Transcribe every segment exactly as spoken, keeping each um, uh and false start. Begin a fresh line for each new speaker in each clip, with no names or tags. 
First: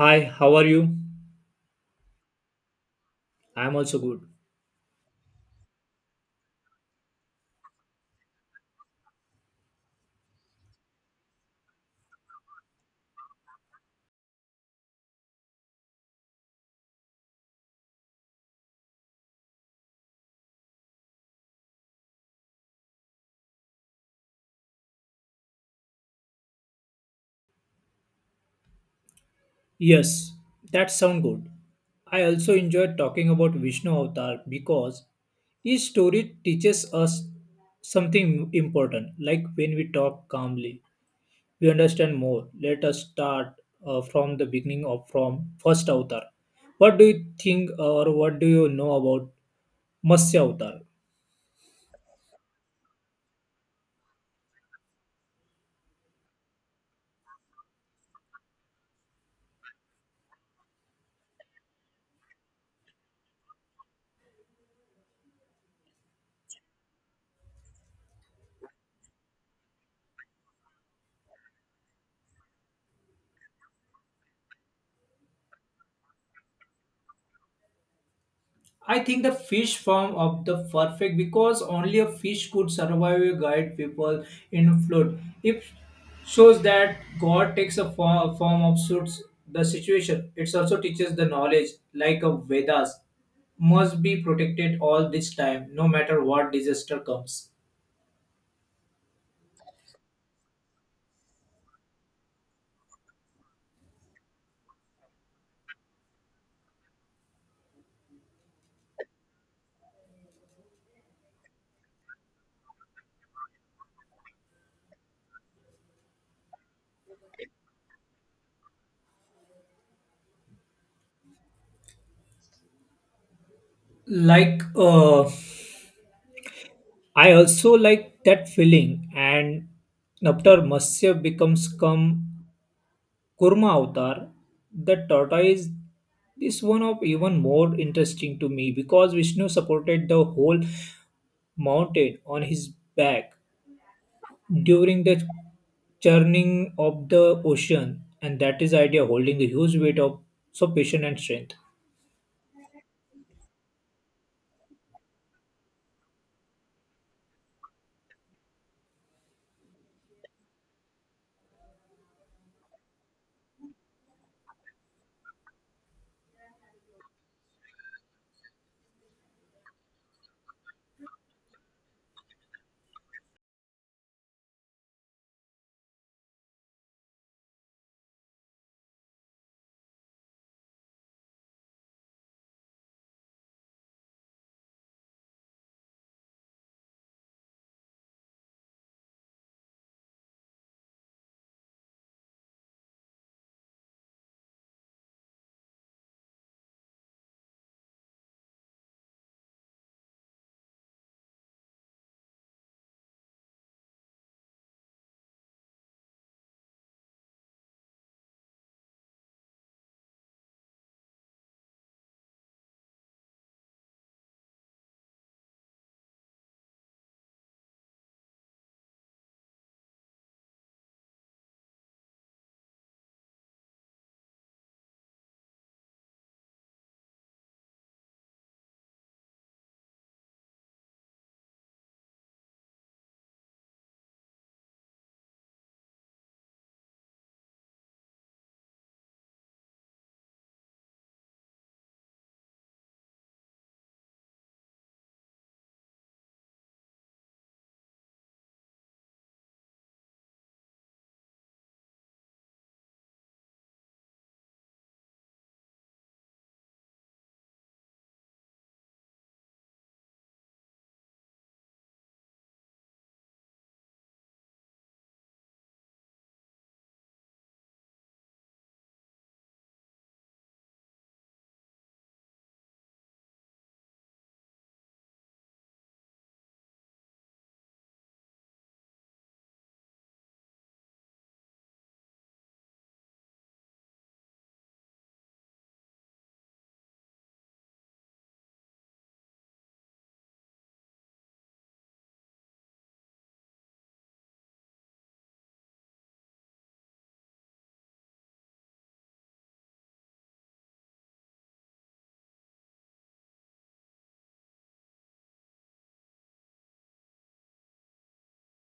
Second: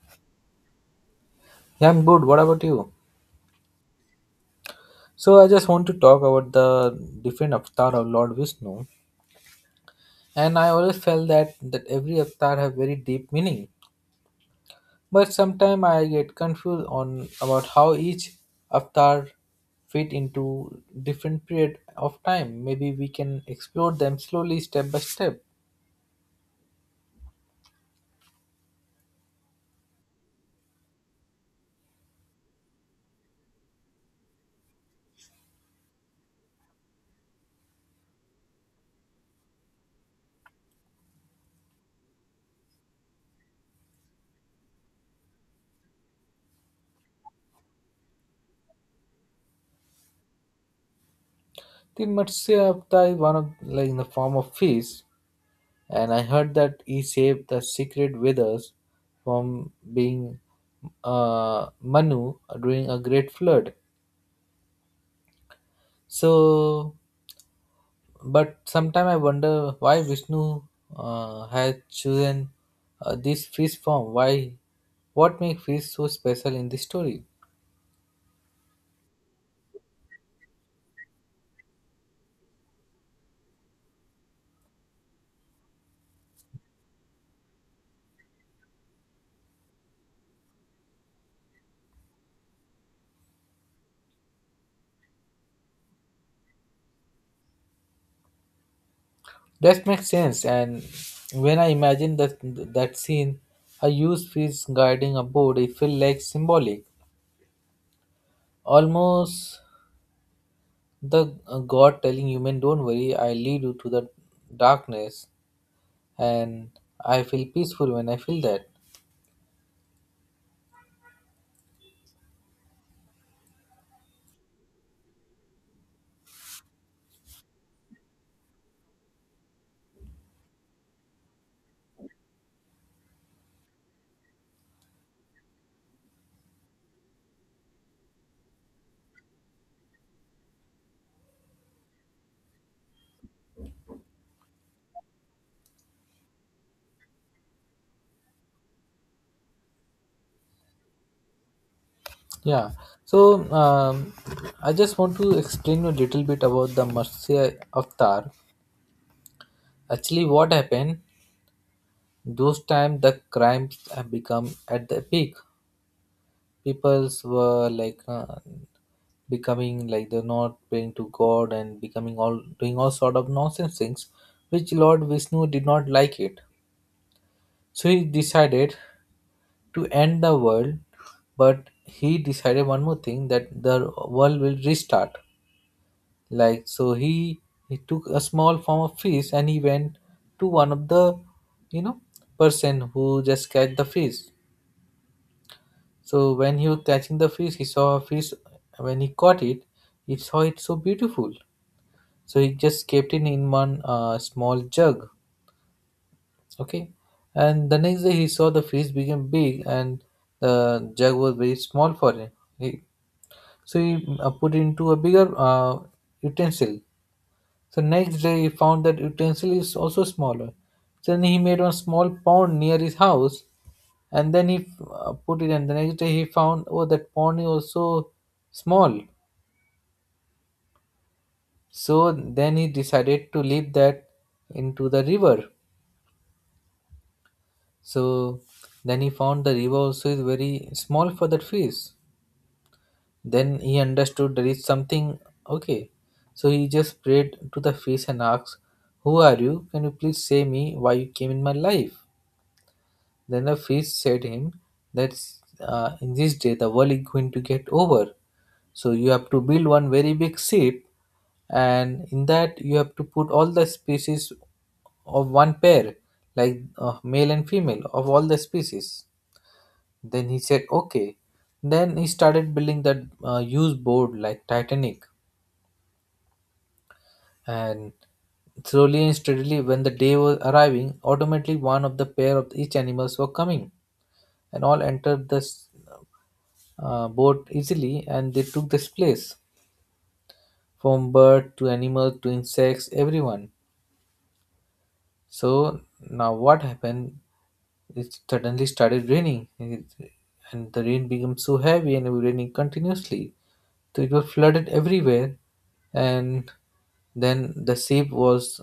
Hi, how are you?
Yeah, I'm good. What about you?
I am also good.
So I just want to talk about the different avatar of Lord Vishnu, and I always felt that that every avatar have very deep meaning. But sometimes I get confused on about how each avatar fit into different period of time. Maybe we can explore them slowly, step by step.
Yes, that sounds good. I also enjoyed talking about Vishnu Avatar because each story teaches us something important. Like when we talk calmly, we understand more. Let us start uh, from the beginning of from first Avatar. What do you think, or what do you know about Matsya Avatar?
The Matsya avatar is one of like in the form of fish. And I heard that he saved the secret with from being uh, Manu during a great flood. So, but sometime I wonder why Vishnu uh, had chosen uh, this fish form. Why? What makes fish so special in this story?
I think the fish farm of the perfect because only a fish could survive a guide people in flood. It shows that God takes a fo- form of suits the situation. It also teaches the knowledge, like a Vedas, must be protected all this time, no matter what disaster comes.
That makes sense. And when I imagine that that scene, a huge fish guiding a boat, it felt like symbolic, almost The uh, God telling human, don't worry, I lead you to the darkness, and I feel peaceful when I feel that.
Like uh, I also like that feeling, and after Masya becomes calm Kurma Avatar, the tortoise, is one of even more interesting to me because Vishnu supported the whole mountain on his back during the churning of the ocean, and that is idea holding the huge weight of so patience and strength.
Yeah. So um, I just want to explain a little bit about the Matsya Avatar. Actually, what happened? Those time the crimes have become at the peak. Peoples were like uh, becoming like they're not praying to God and becoming all doing all sort of nonsense things, which Lord Vishnu did not like it. So he decided to end the world, but he decided one more thing that the world will restart. Like so, he he took a small form of fish and he went to one of the, you know, person who just catch the fish. So when he was catching the fish, he saw a fish. When he caught it, he saw it so beautiful. So he just kept it in one uh, small jug. Okay. And the next day he saw the fish became big and the jug was very small for him. He, so he uh, put it into a bigger uh, utensil. So next day he found that utensil is also smaller. Then he made one small pond near his house and then he uh, put it and the next day he found, oh, that pond is also small. So then he decided to leave that into the river. So then he found the river also is very small for that fish. Then he understood there is something. Okay. So he just prayed to the fish and asked, "Who are you? Can you please say me why you came in my life?" Then the fish said him that uh, in this day the world is going to get over. So you have to build one very big ship and in that you have to put all the species of one pair like uh, male and female of all the species. Then he said, okay. Then he started building that uh, used board like Titanic. And slowly and steadily, when the day was arriving, automatically one of the pair of each animals were coming, and all entered the s- uh, boat easily, and they took this place from bird to animal to insects, everyone. So now what happened? It suddenly started raining. It- and the rain became so heavy and it was raining continuously. So it was flooded everywhere, and then the ship was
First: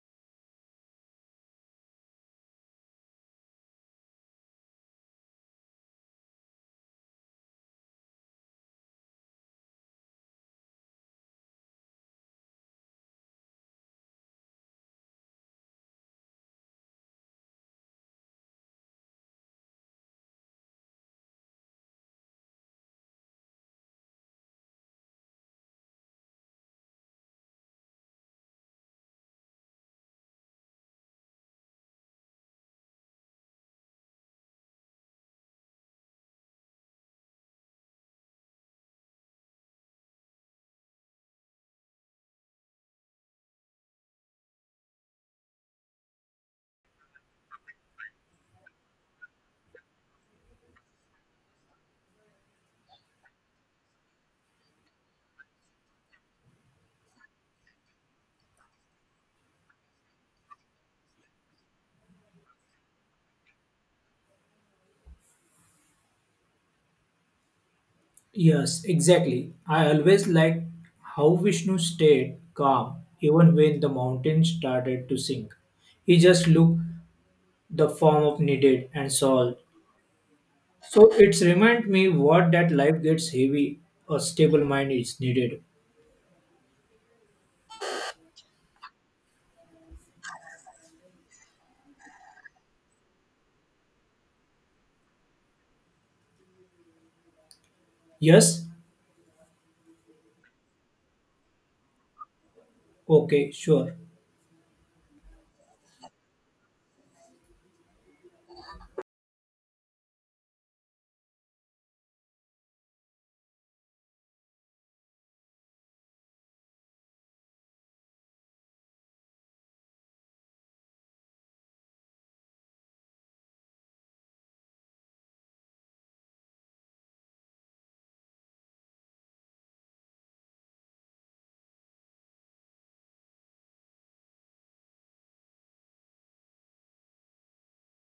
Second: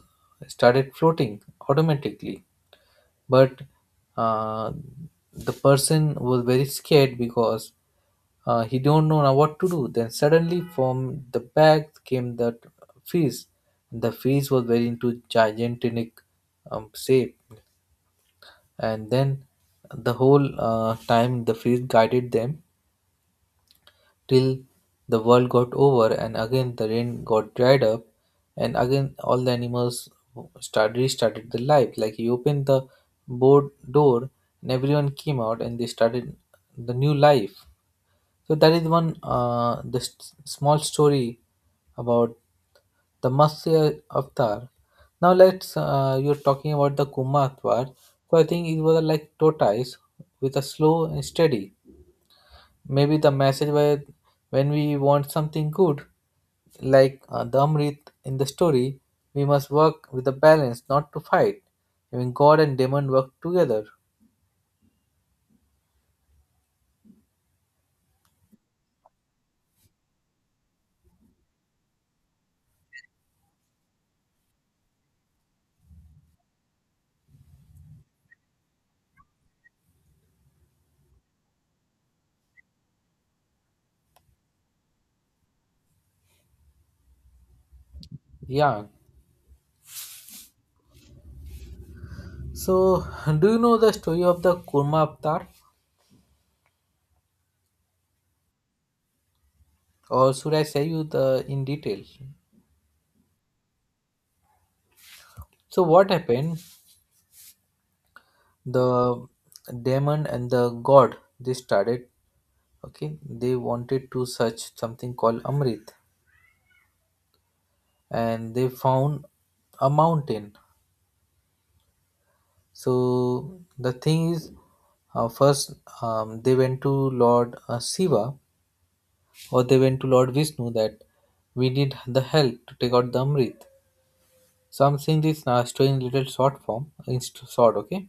started floating automatically, but uh, the person was very scared because uh, he don't know now what to do. Then suddenly from the back came that fish. The fish was very into gigantic um, shape, and then the whole uh, time the fish guided them till the world got over, and again the rain got dried up, and again all the animals started restarted their life. Like he opened the board door, and everyone came out, and they started the new life. So that is one, uh, the s small story about the Matsya Avatar. Now let's uh, you're talking about the Kuma Avatar. So I think it was like tortoise with a slow and steady. Maybe the message where when we want something good, like uh, the Amrit in the story, we must work with a balance, not to fight. Even God and demon work together.
Yes, exactly. I always liked how Vishnu stayed calm even when the mountain started to sink. He just looked the form of needed and solved. So it's remind me what that life gets heavy, a stable mind is needed.
Yeah. So, do you know the story of the Kurma Avatar?
Yes?
Or should I say you the in detail?
Okay, sure.
So what happened? The demon and the god they started. Okay, they wanted to search something called Amrit, and they found a mountain. So the thing is, uh, first um, they went to Lord uh, Shiva or they went to Lord Vishnu that we need the help to take out the Amrit. So I'm saying this uh, story in little short form, in st- short, okay?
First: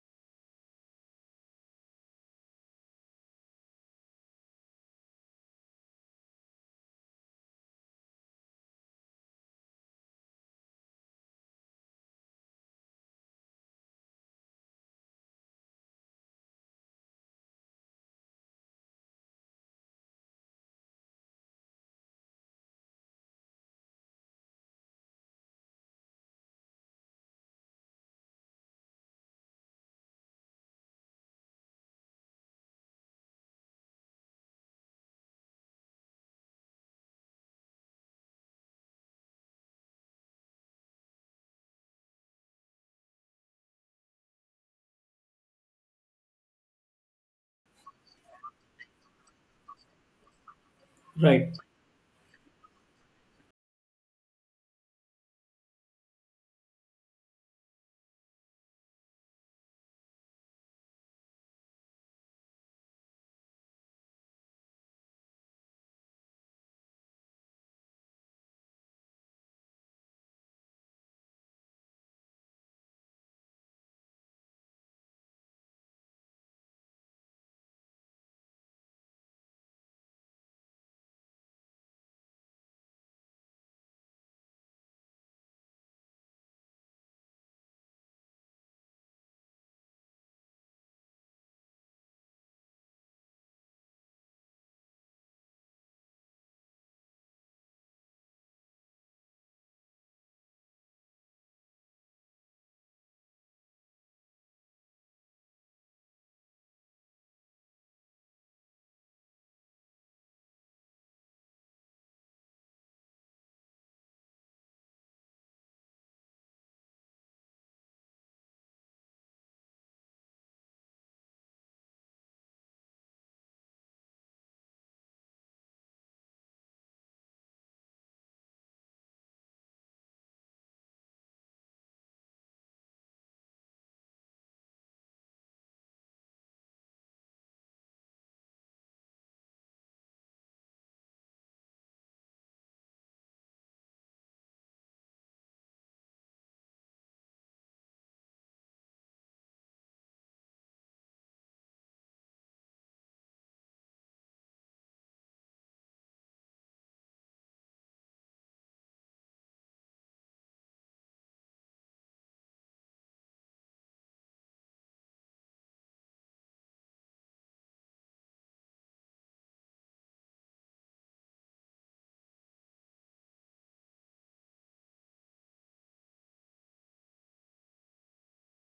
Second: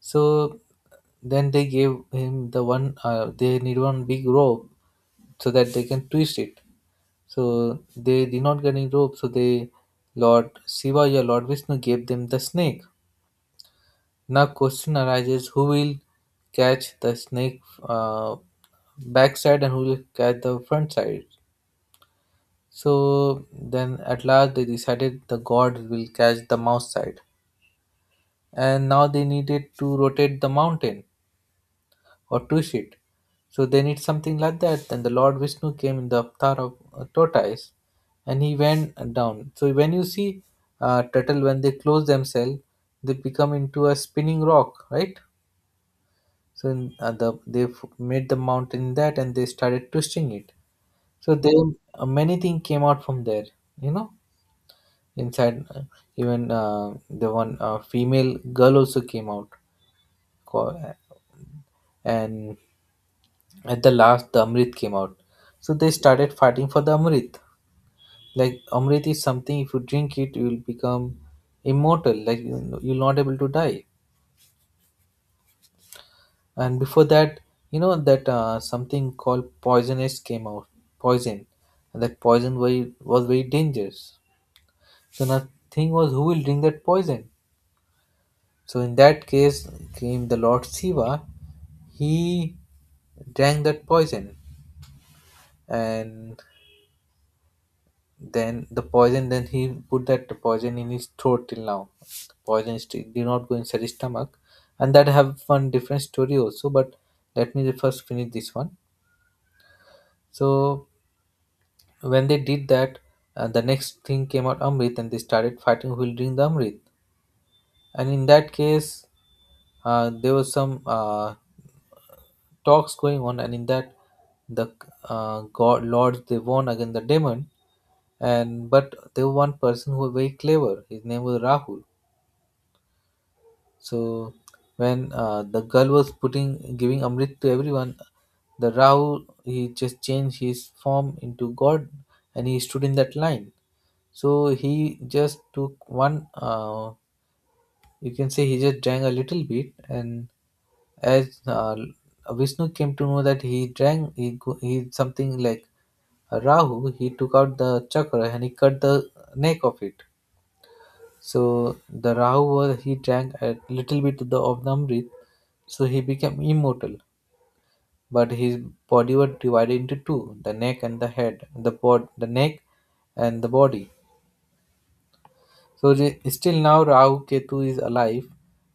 So then they gave him the one, uh, they need one big rope so that they can twist it. So they did not get any rope, so they, Lord Shiva or Lord Vishnu gave them the snake. Now question arises: who will catch the snake uh, backside and who will catch the front side? So then, at last, they decided the god will catch the mouse side, and now they needed to rotate the mountain or twist it. So they need something like that. Then the Lord Vishnu came in the avatar of a tortoise, and he went down. So when you see uh, turtle when they close themselves, they become into a spinning rock, right? So in, uh, the, they f- made the mountain that and they started twisting it. So they
Right.
uh, many things came out from there. You know, inside uh, even uh, the one uh, female girl also came out, Co- uh, and at the last the Amrit came out. So they started fighting for the Amrit. Like Amrit is something if you drink it you will become immortal. Like you- you'll not able to die. And before that you know that uh, something called poisonous came out, poison, and that poison was was very dangerous, so nothing was who will drink that poison. So in that case came the Lord Shiva. He drank that poison, and then the poison then he put that poison in his throat. Till now poison is still did not go inside his stomach, and that have one different story also, but let me first finish this one. So when they did that, uh, the next thing came out Amrit, and they started fighting who will drink the Amrit. And in that case, uh, there was some uh, talks going on, and in that, the uh, god lords they won against the demon. And but there was one person who was very clever. His name was Rahul. So when uh, the girl was putting giving Amrit to everyone, the Rahu he just changed his form into God and he stood in that line. So he just took one. Uh, you can say he just drank a little bit, and as uh, Vishnu came to know that he drank, he go- he something like a Rahu. He took out the chakra and he cut the neck of it. So the Rahu was he drank a little bit of the, of the Amrit, so he became immortal. But his body was divided into two: the neck and the head, the bod, the neck and the body. So the, still now Rahu Ketu is alive,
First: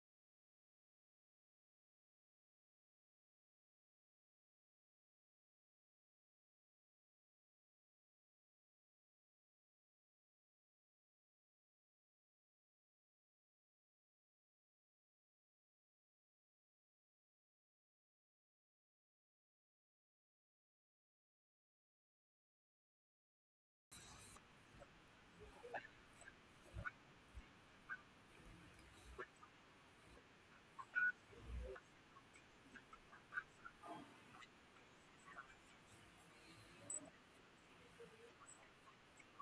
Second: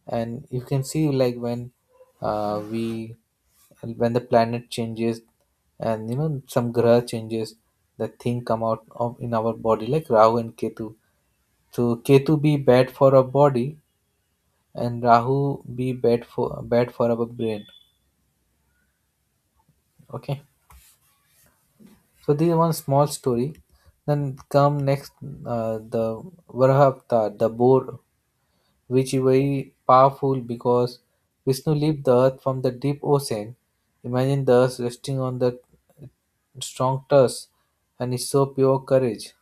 and you can see like when uh, we when the planet changes and you know some graha changes, the thing come out of in our body like Rahu and Ketu. So Ketu be bad for our body and Rahu be bad for bad for our brain. Okay, so this is one small story. Then come next uh, the Varaha Avatar, the boar, which is very powerful because Vishnu lifted the earth from the deep ocean. Imagine the earth resting on the strong tusk, and it's so pure courage.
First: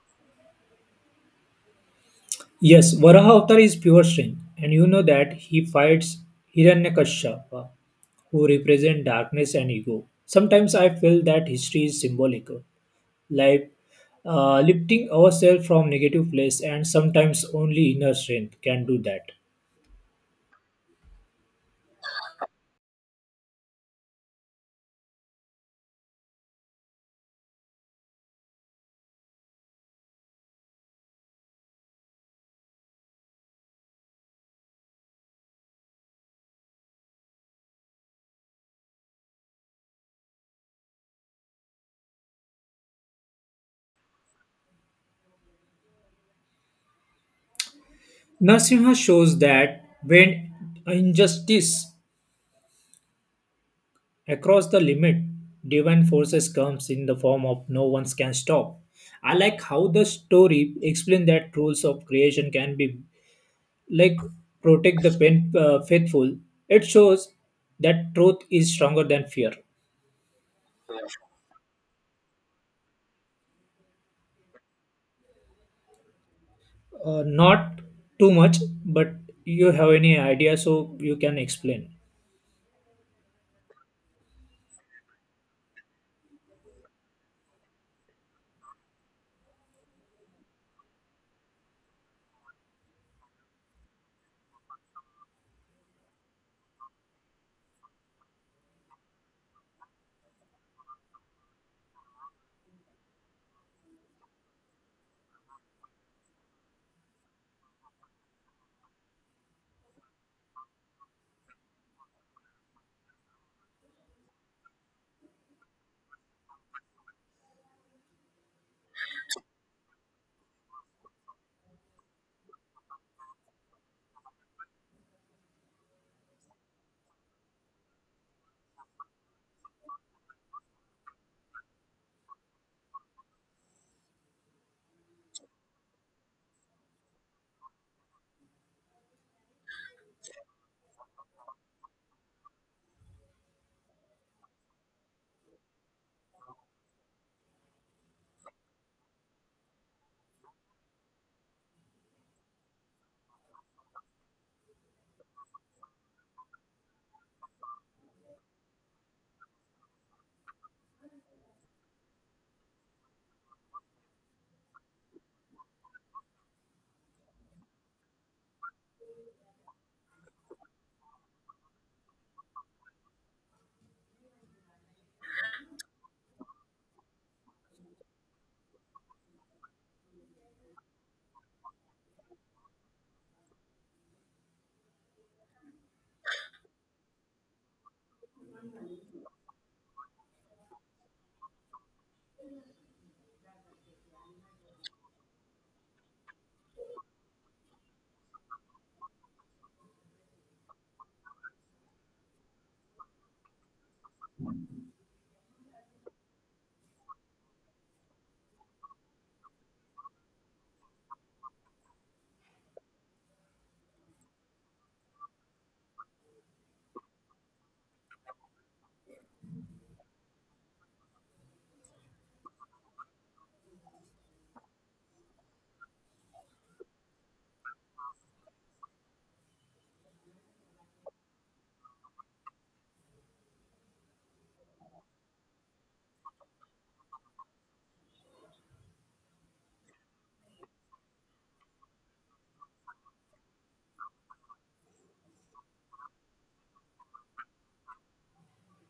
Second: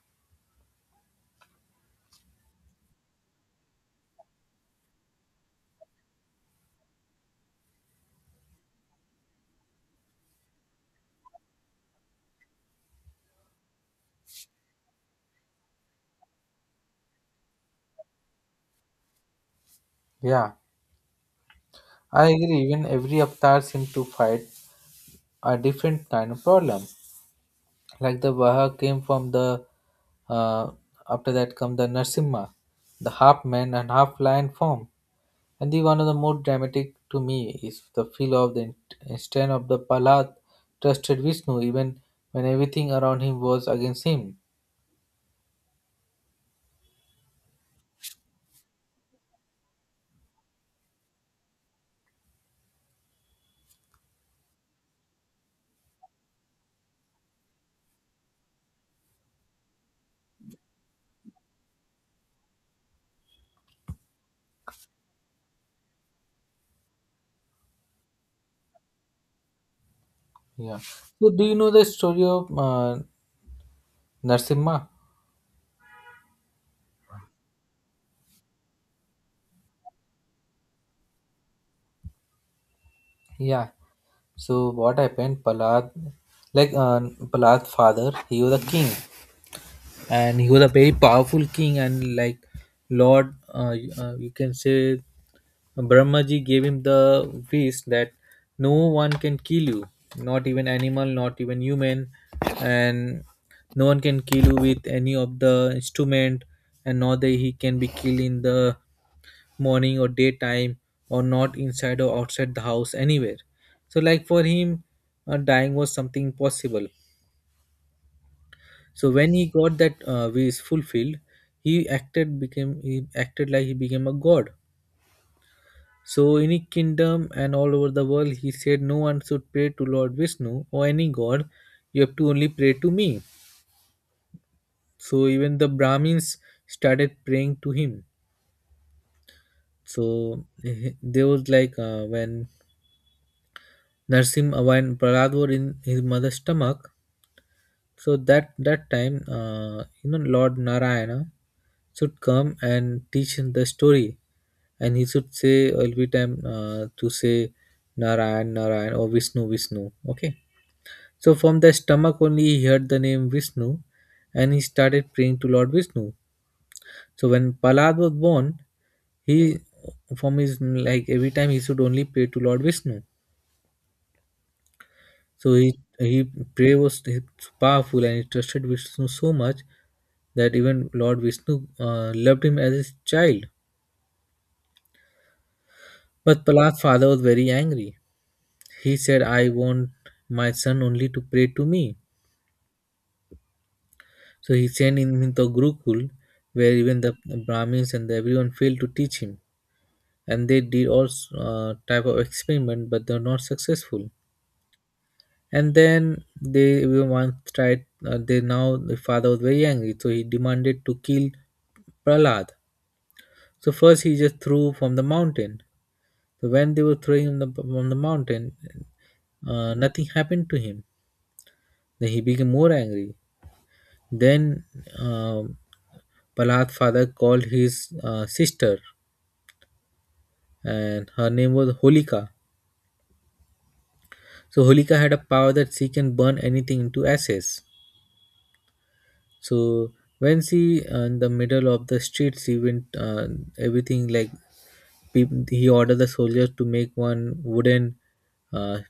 Yes, Varaha Avatar is pure strength, and you know that he fights Hiranyakashyapa, who represent darkness and ego. Sometimes I feel that history is symbolic, like uh, lifting ourselves from negative place, and sometimes only inner strength can do that.
Yeah, I agree. Even every avatar seems to fight a different kind of problem. Like the Vaha came from the. uh, After that come the Narsimha, the half man and half lion form. And the one of the more dramatic to me is the feel of the in- instant of the Palad trusted Vishnu even when everything around him was against him.
Nasimha shows that when injustice across the limit, divine forces comes in the form of no one can stop. I like how the story explained that rules of creation can be like protect the pen, uh, faithful. It shows that truth is stronger than fear.
Yeah. So do you know the story of uh, Narsimha?
Uh, not too much, but you have any idea, so you can explain.
Yeah. So what happened? Palad, like uh, Prahlad's father, he was a king, and he was a very powerful king and like lord uh, uh, you can say Brahmaji gave him the wish that no one can kill you, not even animal, not even human, and no one can kill you with any of the instrument, and not that he can be killed in the morning or daytime, or not inside or outside the house anywhere. So like for him uh, dying was something possible. So when he got that uh, wish fulfilled, he acted became he acted like he became a god. So in his kingdom and all over the world, he said, "No one should pray to Lord Vishnu or any god. You have to only pray to me." So even the Brahmins started praying to him. So eh, there was like uh, when Narsim and Pralad were in his mother's stomach. So that that time, uh, you know, Lord Narayana should come and teach him the story, and he should say every time uh, to say Narayan, Narayan, or Vishnu, Vishnu. Okay. So from the stomach only he heard the name Vishnu, and he started praying to Lord Vishnu. So when Palad was born, he from his like every time he should only pray to Lord Vishnu. So he, he prayer was powerful, and he trusted Vishnu so much that even Lord Vishnu uh, loved him as his child. But Prahlad's father was very angry. He said, I want my son only to pray to me. So he sent him into Gurukul, where even the Brahmins and everyone failed to teach him. And they did all uh, type of experiment, but they were not successful. And then they were once tried, uh, they now the father was very angry, so he demanded to kill Prahlad. So first he just threw from the mountain. So when they were throwing him the, from the mountain, uh, nothing happened to him. Then he became more angry. Then um Prahlad's father called his uh, sister, and her name was Holika. So Holika had a power that she can burn anything into ashes. So when she, uh, in the middle of the street, she went uh, everything like peop- he ordered the soldiers to make one wooden. Uh,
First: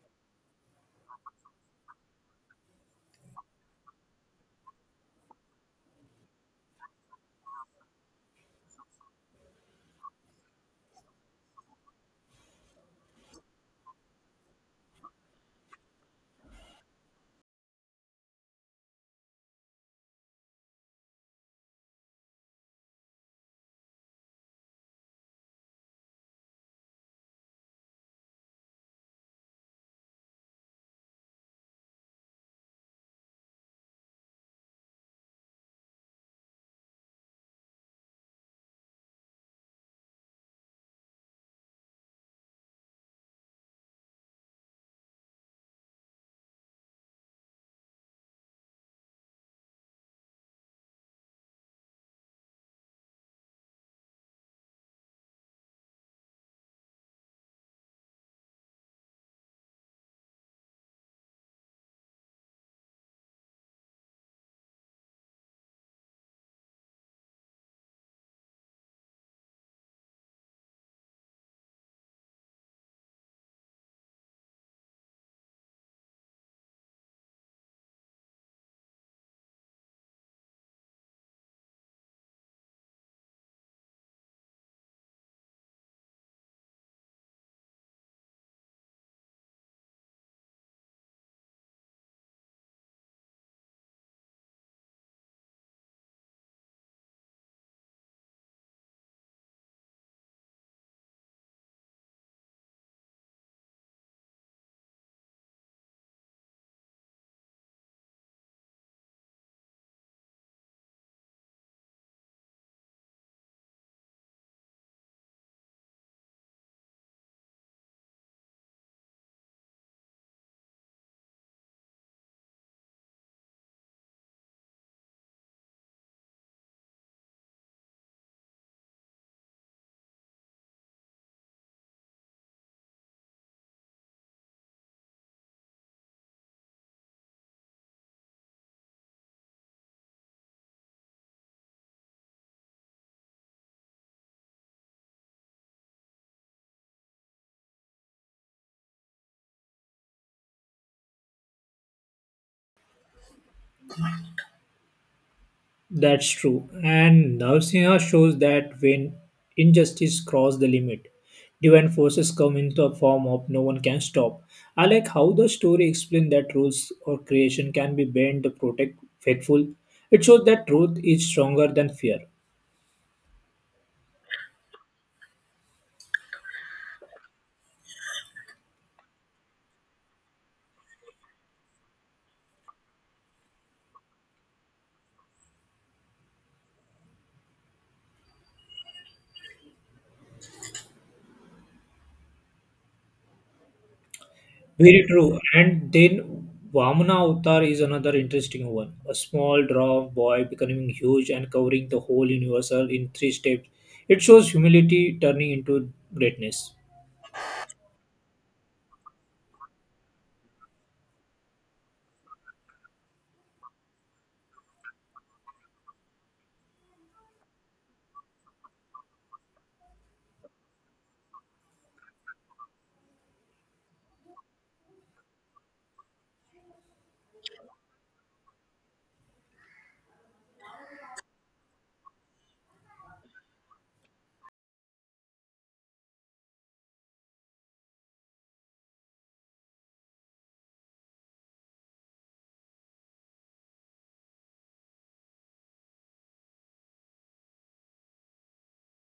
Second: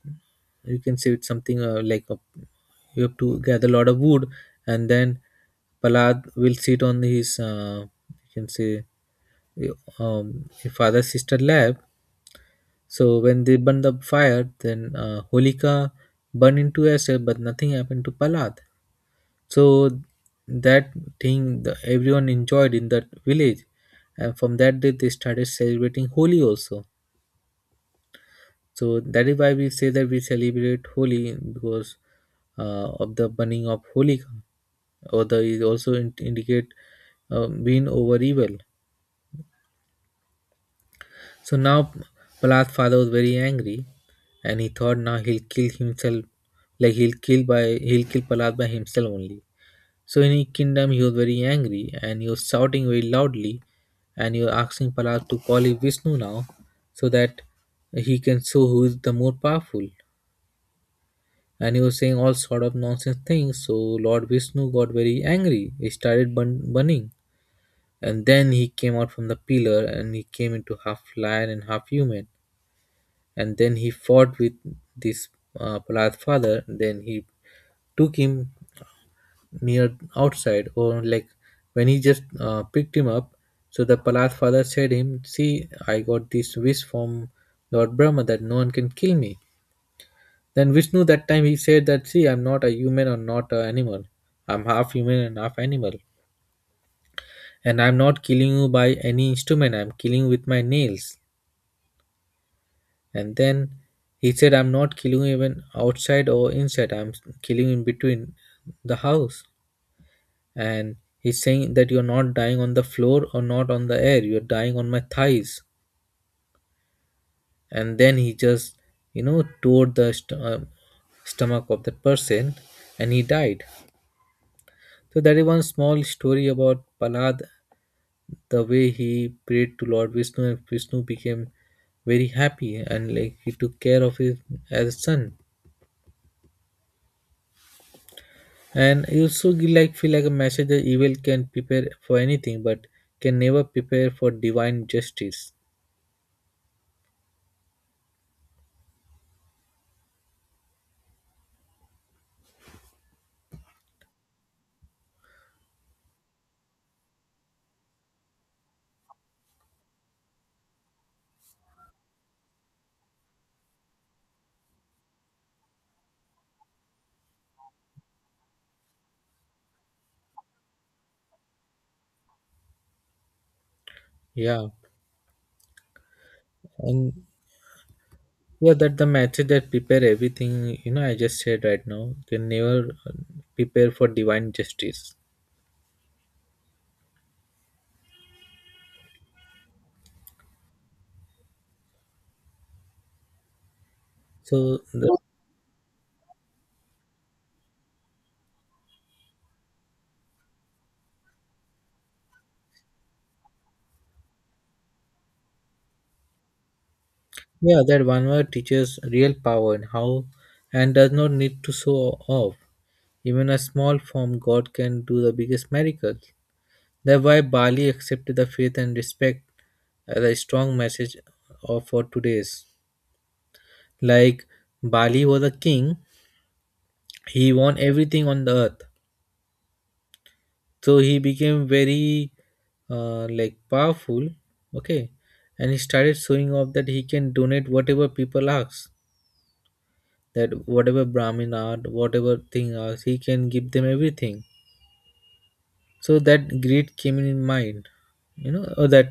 you can say it's something uh, like a, you have to gather a lot of wood, and then Palad will sit on his, uh, you can say, eh, um, his father sister lap. So when they burn the fire, then uh, Holika burned into herself, but nothing happened to Palad. So that thing the, everyone enjoyed in that village, and from that day they started celebrating Holi also. So that is why we say that we celebrate Holi because uh, of the burning of Holika, or the is also in, indicate uh, win over evil. So now Prahlad's father was very angry, and he thought now he'll kill himself, like he'll kill by he'll kill Prahlad by himself only. So in his kingdom, he was very angry and he was shouting very loudly, and he was asking Prahlad to call him Vishnu now, so that he can show who is the more powerful. And he was saying all sort of nonsense things. So Lord Vishnu got very angry. He started bun- burning, and then he came out from the pillar and he came into half lion and half human. And then he fought with this, uh, Prahlad's father. Then he took him near outside, or like when he just uh, picked him up, so the palace father said him, see, I got this wish from Lord Brahma that no one can kill me. Then Vishnu that time he said that, see, I'm not a human or not an animal, I'm half human and half animal, and I'm not killing you by any instrument, I'm killing you with my nails. And then he said, I'm not killing you even outside or inside, I'm killing in between the house. And he's saying that you're not dying on the floor or not on the air, you're dying on my thighs. And then he just, you know, tore the st- uh, stomach of the person, and he died. So that is one small story about Palad, the way he prayed to Lord Vishnu, and Vishnu became very happy and like he took care of him as a son. And you also gi- like feel like a message that evil can prepare for anything, but can never prepare for divine justice.
That's true. And Narasimha shows that when injustice crosses the limit, divine forces come into a form of no one can stop. I like how the story explains that rules or creation can be bent to protect faithful. It shows that truth is stronger than fear.
Yeah, and yeah, that the method that prepare everything, you know, I just said right now, can never uh, prepare for divine justice. So,
Very
the,
true. And then Vamana Avatar is another interesting one. A small dwarf boy becoming huge and covering the whole universe in three steps. It shows humility turning into greatness.
yeah, that one word teaches real power and how, and does not need to show off. Even a small form, God can do the biggest miracles. That's why Bali accepted the faith and respect as a strong message of for today's. Like Bali was a king, he won everything on the earth, so he became very uh, like powerful. Okay, and he started showing off that he can donate whatever people ask, that whatever Brahmin art whatever thing ask, he can give them everything. So that greed came in his mind, you know, or that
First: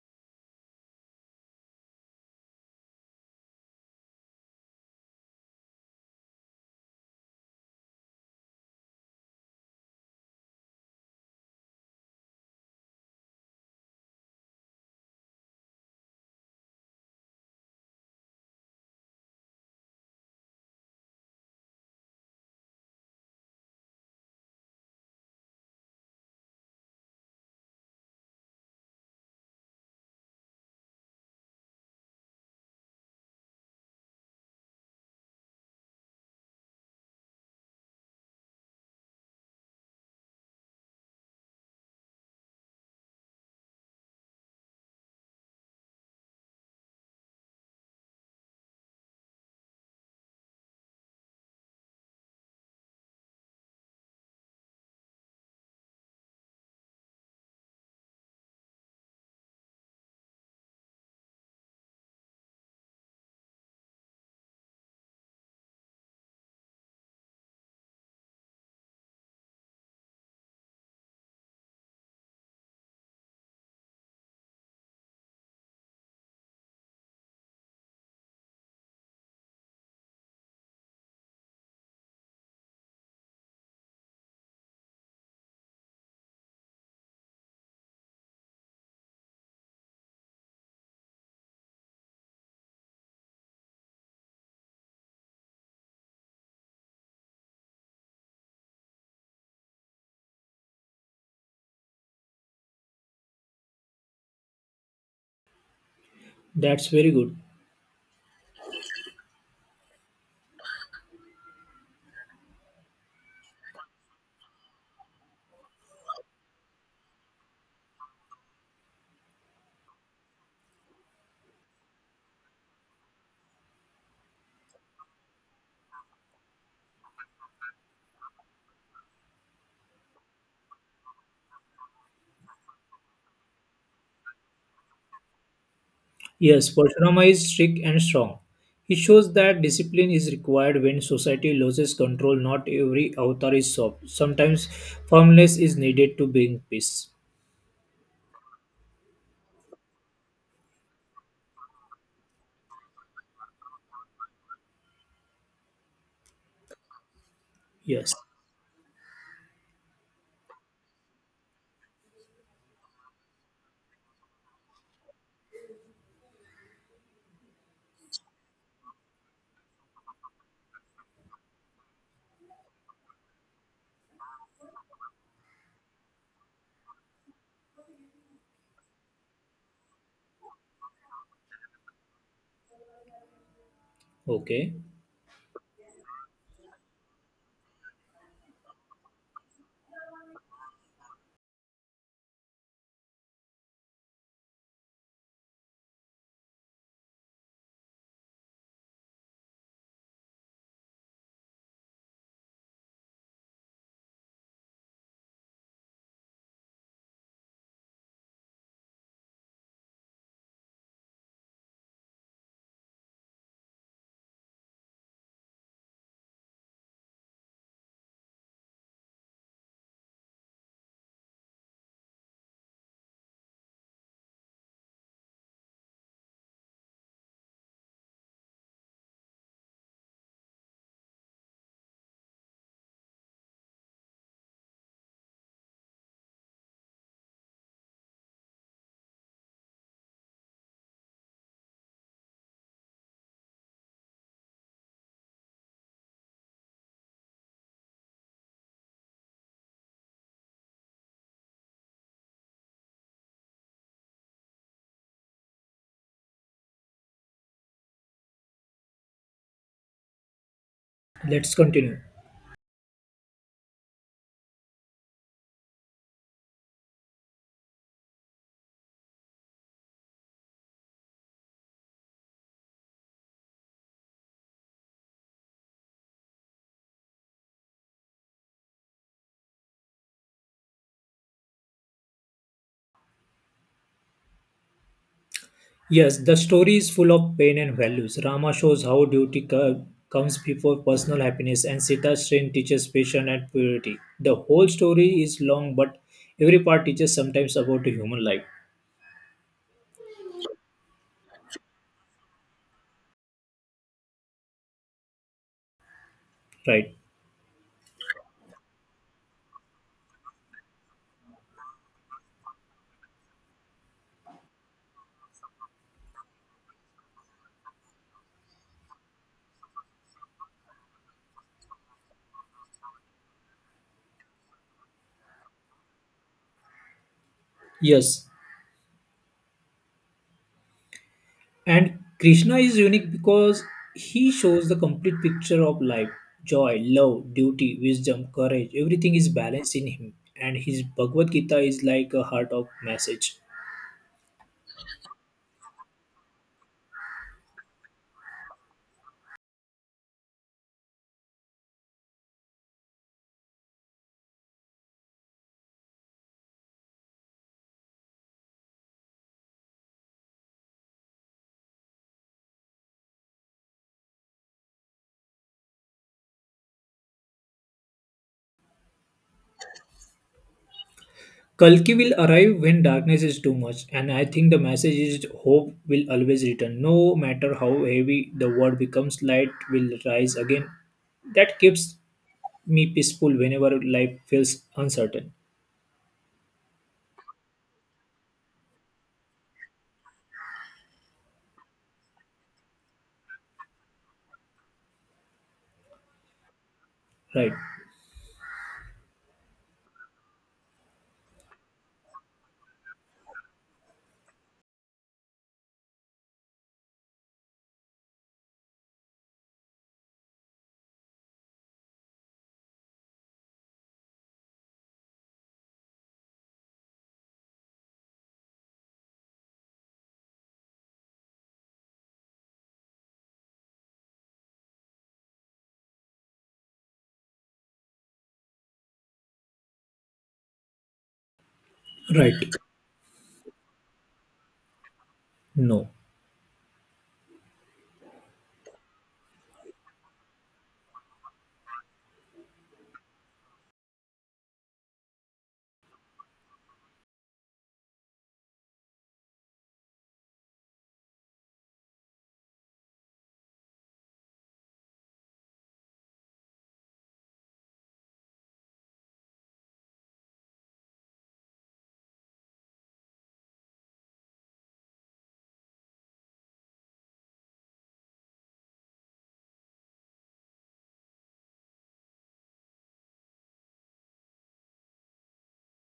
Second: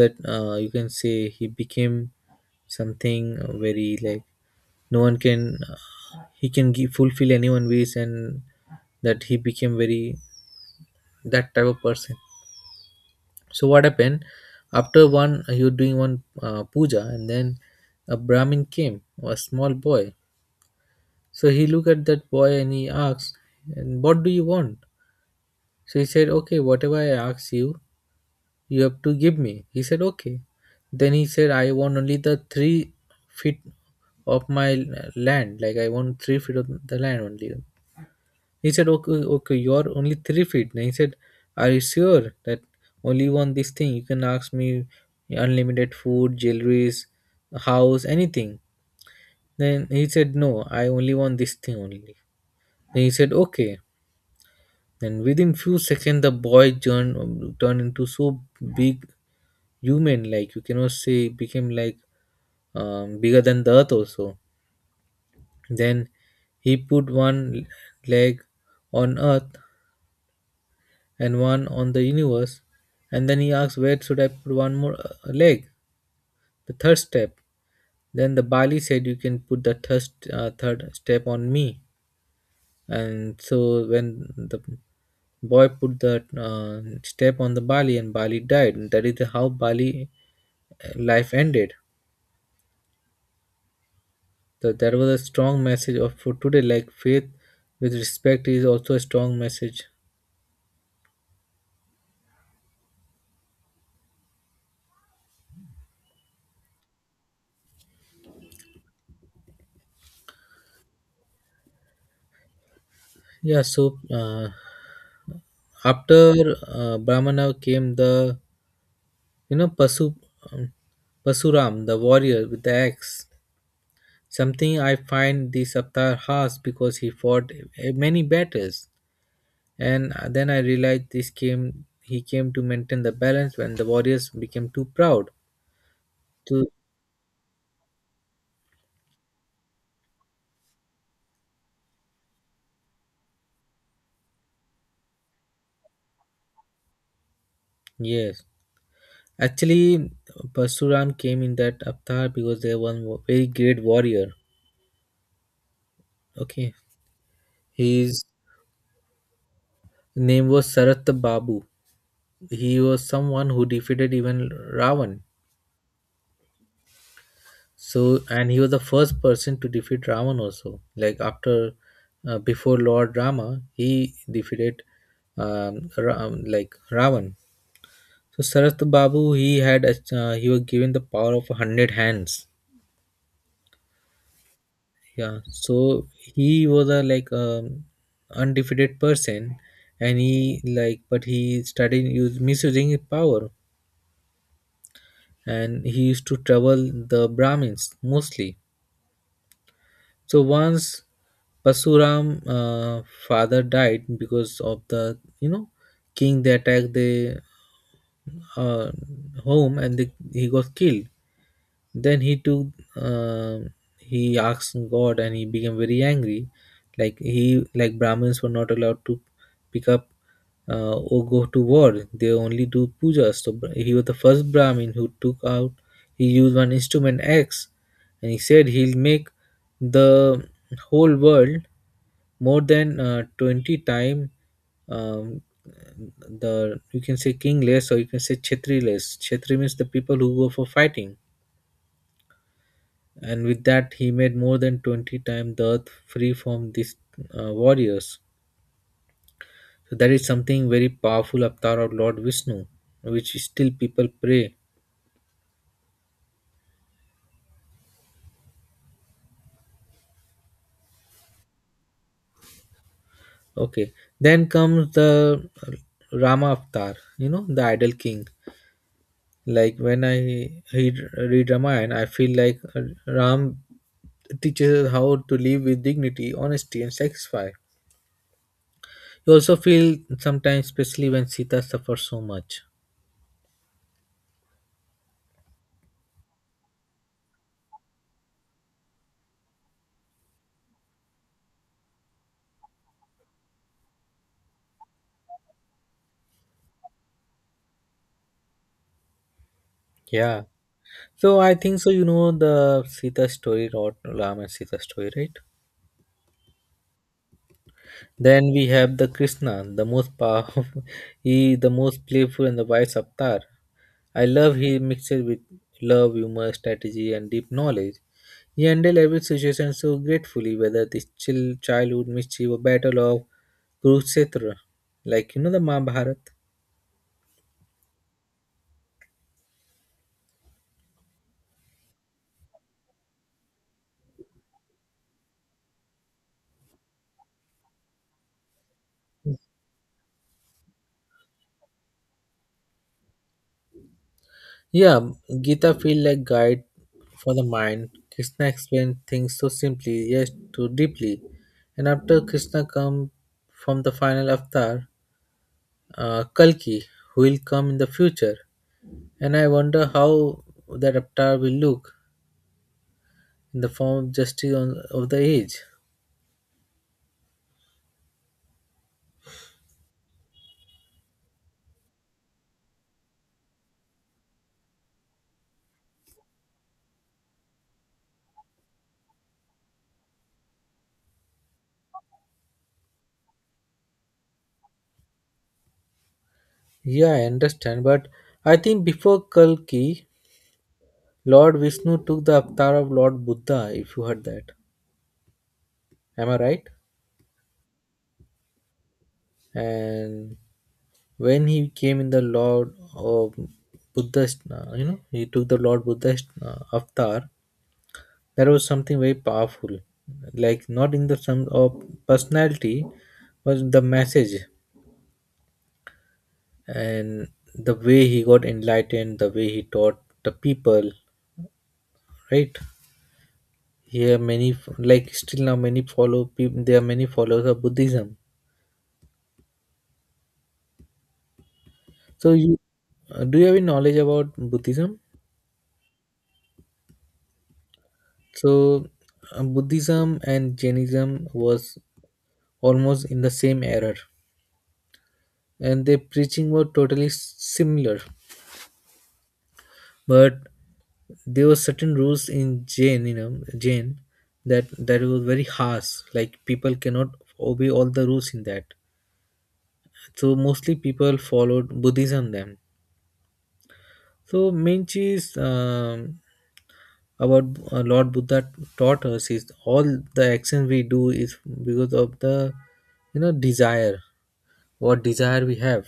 that uh, you can say he became something very like no one can, he can give, fulfill anyone wish, and that he became very that type of person. So what happened, after one he was doing one uh, puja, and then a Brahmin came, a small boy. So he looked at that boy and he asked, "And what do you want?" So he said, "Okay, whatever I ask you, you have to give me." He said, "Okay." Then he said, "I want only the three feet of my land. Like I want three feet of the land only." He said, okay, okay, you're only three feet. And he said, are you sure that only you want this thing? You can ask me unlimited food, jewelries, house, anything. Then he said, no, I only want this thing only. Then he said, okay. Then within few seconds, the boy turned, turned into so big human, like you cannot say, became like um, bigger than the earth also. Then he put one leg on earth and one on the universe. And then he asked, where should I put one more uh, leg? The third step. Then the Bali said, you can put the third, uh, third step on me. And so when the boy put the uh, step on the Bali, and Bali died. And that is how Bali uh, life ended. So there was a strong message of for today, like faith with respect is also a strong message.
That's very good.
Yeah. So uh, after uh, Brahmana came the, you know, Pasu, um, Pasuram, the warrior with the axe, something I find this avatar has because he fought eh, many battles. And uh, then I realized this came he came to maintain the balance when the warriors became too proud. To
Yes, Parshurama is strict and strong. He shows that discipline is required when society loses control. Not every avatar is soft. Sometimes firmness is needed to bring peace.
yes, actually, Pasuram came in that avatar because they were one very great warrior. Okay,
Yes.
his name was Sarat Babu. He was someone who defeated even Ravan. So, and he was the first person to defeat Ravan also. Like after, uh, before Lord Rama, he defeated, um, Ra- um, like Ravan. So Saraswat Babu, he had, a- uh, he was given the power of a hundred hands.
Okay.
Yeah. So he was a like um, undefeated person, and he like, but he started use, misusing his power, and he used to trouble the Brahmins mostly. So once Pasuram uh, father died because of the, you know, king they attacked the uh, home, and they, he got killed. Then he took, uh, he asked God, and he became very angry. Like he, like Brahmins were not allowed to pick up uh, or go to war. They only do puja. So Bra- he was the first Brahmin who took out. He used one instrument axe, and he said he'll make the whole world more than uh, twenty time um, the, you can say, kingless, or you can say kshetri less. Kshetri means the people who go for fighting, and with that he made more than twenty times the earth free from these uh, warriors. So that is something very powerful avatar of Lord Vishnu, which still people pray.
Let's continue.
Okay, then comes the uh, Rama avatar, you know, the idol king. Like when I read, read Ramayana, I feel like uh, Ram teaches us how to live with dignity, honesty, and sacrifice. You also feel sometimes, especially when Sita suffers so much.
Yes, the story is full of pain and values. Rama shows how duty co- comes before personal happiness, and Sita's strength teaches patience and purity. The whole story is long, but every part teaches sometimes about the human life.
Yeah. So I think so. You know the Sita story, Rod Ram and Sita story, right?
Right.
Then we have the Krishna, the most powerful, he the most playful and the wise avatar. I love he mixes with love, humor, strategy, and deep knowledge. He handled every situation so gratefully, whether this chill childhood mischief or battle of Kurukshetra, like you know, the Mahabharata.
Yes. And Krishna is unique because he shows the complete picture of life: joy, love, duty, wisdom, courage. Everything is balanced in him. And his Bhagavad Gita is like a heart of message.
Yeah, Gita feel like guide for the mind. Krishna explained things so simply, yet too deeply. And after Krishna come from the final avatar, uh, Kalki, who will come in the future. And I wonder how that avatar will look in the form of justice on, of the age.
Kalki will arrive when darkness is too much, and I think the message is hope will always return. No matter how heavy the world becomes, light will rise again. That keeps me peaceful whenever life feels uncertain.
Yeah, I understand, but I think before Kalki, Lord Vishnu took the avatar of Lord Buddha, if you heard that. Am I right?
Right.
And when he came in the Lord of Buddha's, uh, you know, he took the Lord Buddha's uh, avatar. There was something very powerful, like not in the terms of personality, but the message and the way he got enlightened, the way he taught the people. Right here, many like still now many follow people. There are many followers of Buddhism. So
Right.
you uh, do you have any knowledge about Buddhism?
No.
So, uh, Buddhism and Jainism was almost in the same era, and their preaching were totally similar, but there were certain rules in Jain, you know, Jain, that that was very harsh, like people cannot obey all the rules in that. So mostly people followed Buddhism then. So main cheese, um, about uh, Lord Buddha taught us is all the action we do is because of the, you know, desire, what desire we have.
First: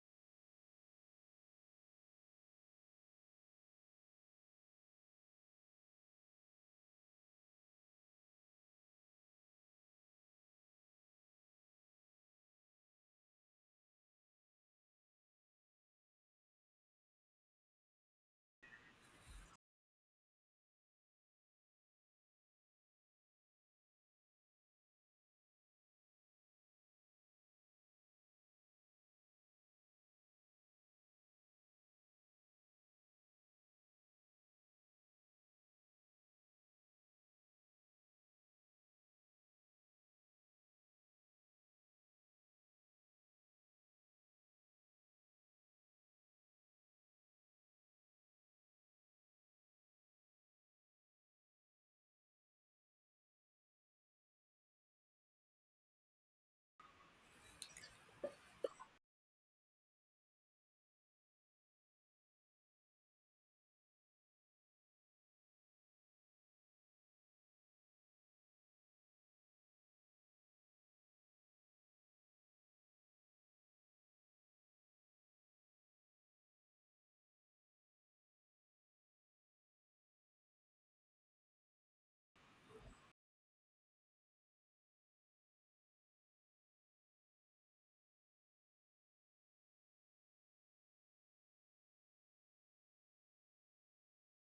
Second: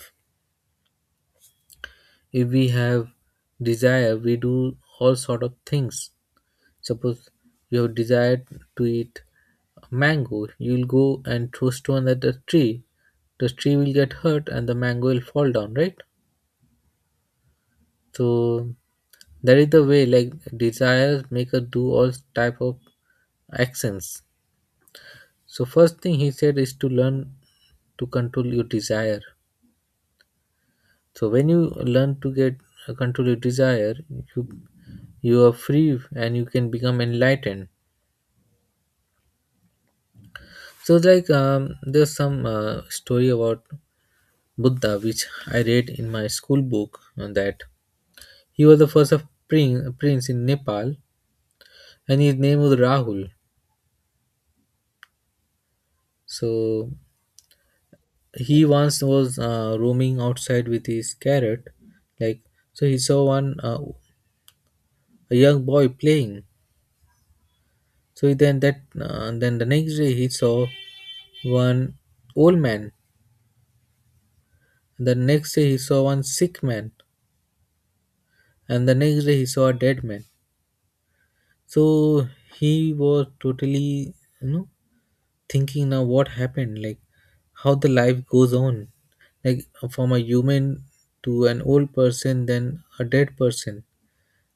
If we have desire, we do all sort of things. Suppose you have desire to eat mango, you'll go and throw stone at the tree. The tree will get hurt and the mango will fall down, right? So that is the way, like desires make us do all type of actions. So first thing he said is to learn to control your desire. So when you learn to get uh, control your desire, you you are free and you can become enlightened. So like um, there's some uh, story about Buddha which I read in my school book, uh, that he was the first of prince, prince in Nepal, and his name was Rahul. So he once was uh, roaming outside with his carrot, like, so he saw one uh, a young boy playing. So then that uh, then the next day he saw one old man. The next day he saw one sick man, and the next day he saw a dead man. So he was totally, you know, thinking now what happened, like how the life goes on, like from a human to an old person then a dead person.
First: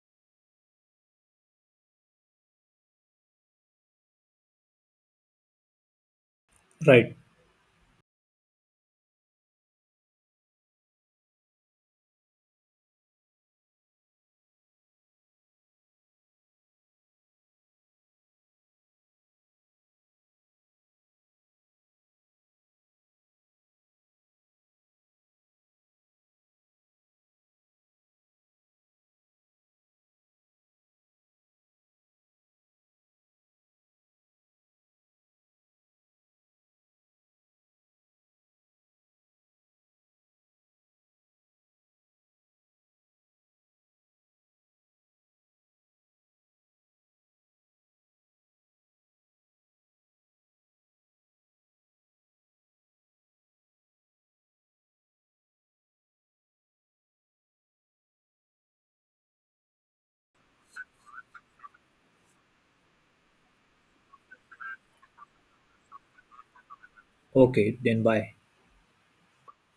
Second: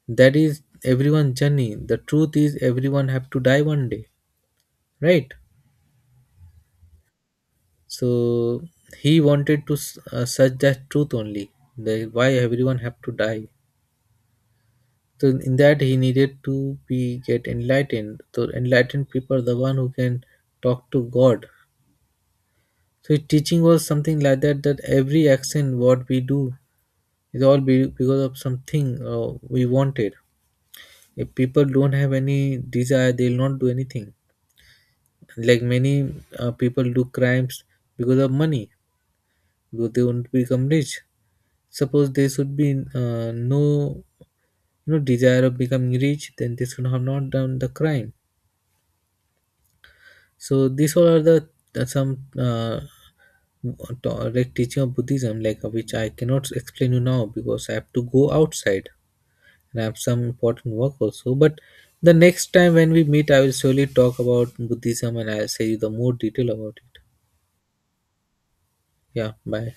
That is everyone's journey, the truth is everyone have to die one day, right?
Right.
So he wanted to s- uh, search that truth only, the, why everyone have to die. So in that he needed to be get enlightened. So enlightened people are the one who can talk to God. So it- teaching was something like that, that every action what we do is all be, because of something uh, we wanted. If people don't have any desire, they'll not do anything. Like many uh, people do crimes because of money, because they want to become rich. Suppose there should be uh, no, you know, desire of becoming rich, then they should have not done the crime. So these all are the uh, some uh, to- like teaching of Buddhism, like uh, which I cannot explain you now because I have to go outside and I have some important work also. But the next time when we meet, I will surely talk about Buddhism and I'll say you the more detail about it.
Okay, then bye.
Yeah, bye.